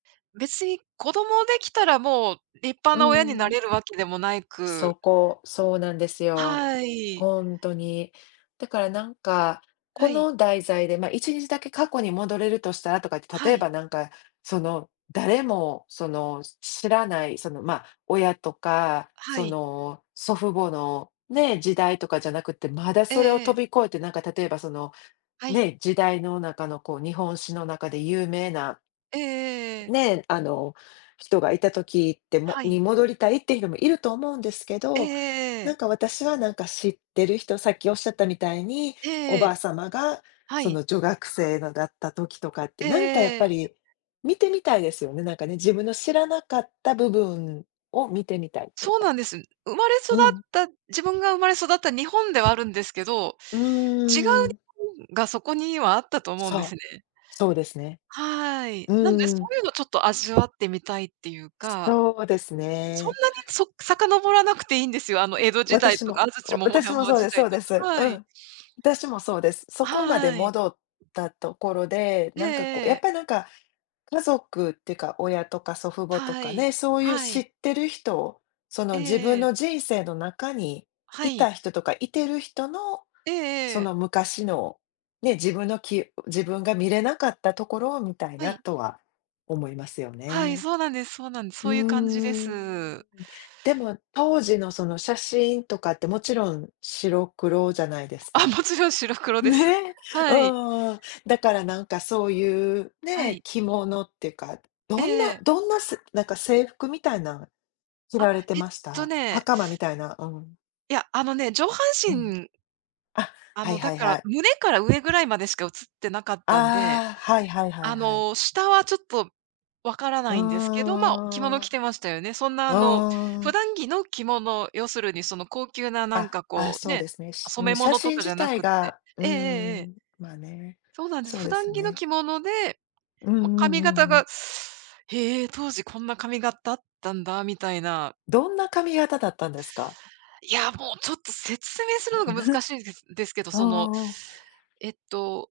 別に子供できたらもう立派うな親になん。れるわけでもなそく。こ、そうなんですよ。はい。ほんとに。だからなんか、こはい。の題材でまあ1日だけ過去に戻れるとしたらとかって、は例えい。ばなんか、その誰もその知らないそのまあ親とか、はそい。の祖父母のね、時代とかじゃなくて、まだえそれをええ飛え。び越えて、なんか例えばそのはい。ね、時代の中のこう日本史の中で有名なええええええ。ね、あの人がいた時ってもはい。に戻りたいっていう人もいると思うんですけええど、えええなえ。んか私はなんか知ってる人さっきおっしゃったみたいに、おえばあえ。様がはそい。の女学生のだった時とかってええなんかやっえええぱえ。り、見てみたいですよね、なんかね、自分の知らなかった部分を見てみたいっていうそうか。なんです。生まれ育っうん。た自分が生まれ育った日本ではあるんですけど、う違う日ーん。本がそこにはあったと思うんですそう、ね。そうですね。はい。なんでそうん。ういうのちょっと味わってみたいっていうか。そうですそんね。なにそ遡らなくていいんですよ。あの江戸時代私とか、も安土桃私も山そう時です代そうとでか、す。うはい。ん。私もそうです。そこまではい。戻ったところで、ええなえんかこう、ええやっえ。ぱなんか、家族ってか、親とか祖父母とはかい。ね、そういうは知い。ってる人、そえの自え分ええ。の人生の中にはいい。た人とかいてる人の、ええそええ。の昔の、ね、自分のき、自分が見れなかったところを見たいはない。とは思いますよはい、ね。そうなんですそうなんです。そうういう感じでん。す。でも、当時のその写真とかってもちろん、白黒じゃないですあ、か。もちろん白黒です。ね。うはい。ーん。だからなんかそういう、はね、い。着物ってか、どえんなえ。どんな、せなんか制服みたいな着あ、られれてえっましとた？ね。袴みたいな、うん。いや、あのね、上半うん。身あ、あはいのだはいかはら、い。胸から上ぐらいまでしか映ってなかったんで、ああ、はいはいはいあはい。の下はちょっと、わからうなーいんですけど、まあ着物ん。着うてましたよね。そんなあのー普ん。段着の着物、要するにその高級ななんあ、かああこう、そうね、ですね。し染め写物と真かじ自ゃな体くって。が、うえーえええええ。ん、まあね、そうなんです。そう普です段着のね。着物で、うんうんまあ、髪う型んうん。が へえ、当時こんな髪型あったんだみたいな。どんな髪型だったんですか？いや、もうちょっと説明するのが難しいんでで すけど、あそのあ。えっと。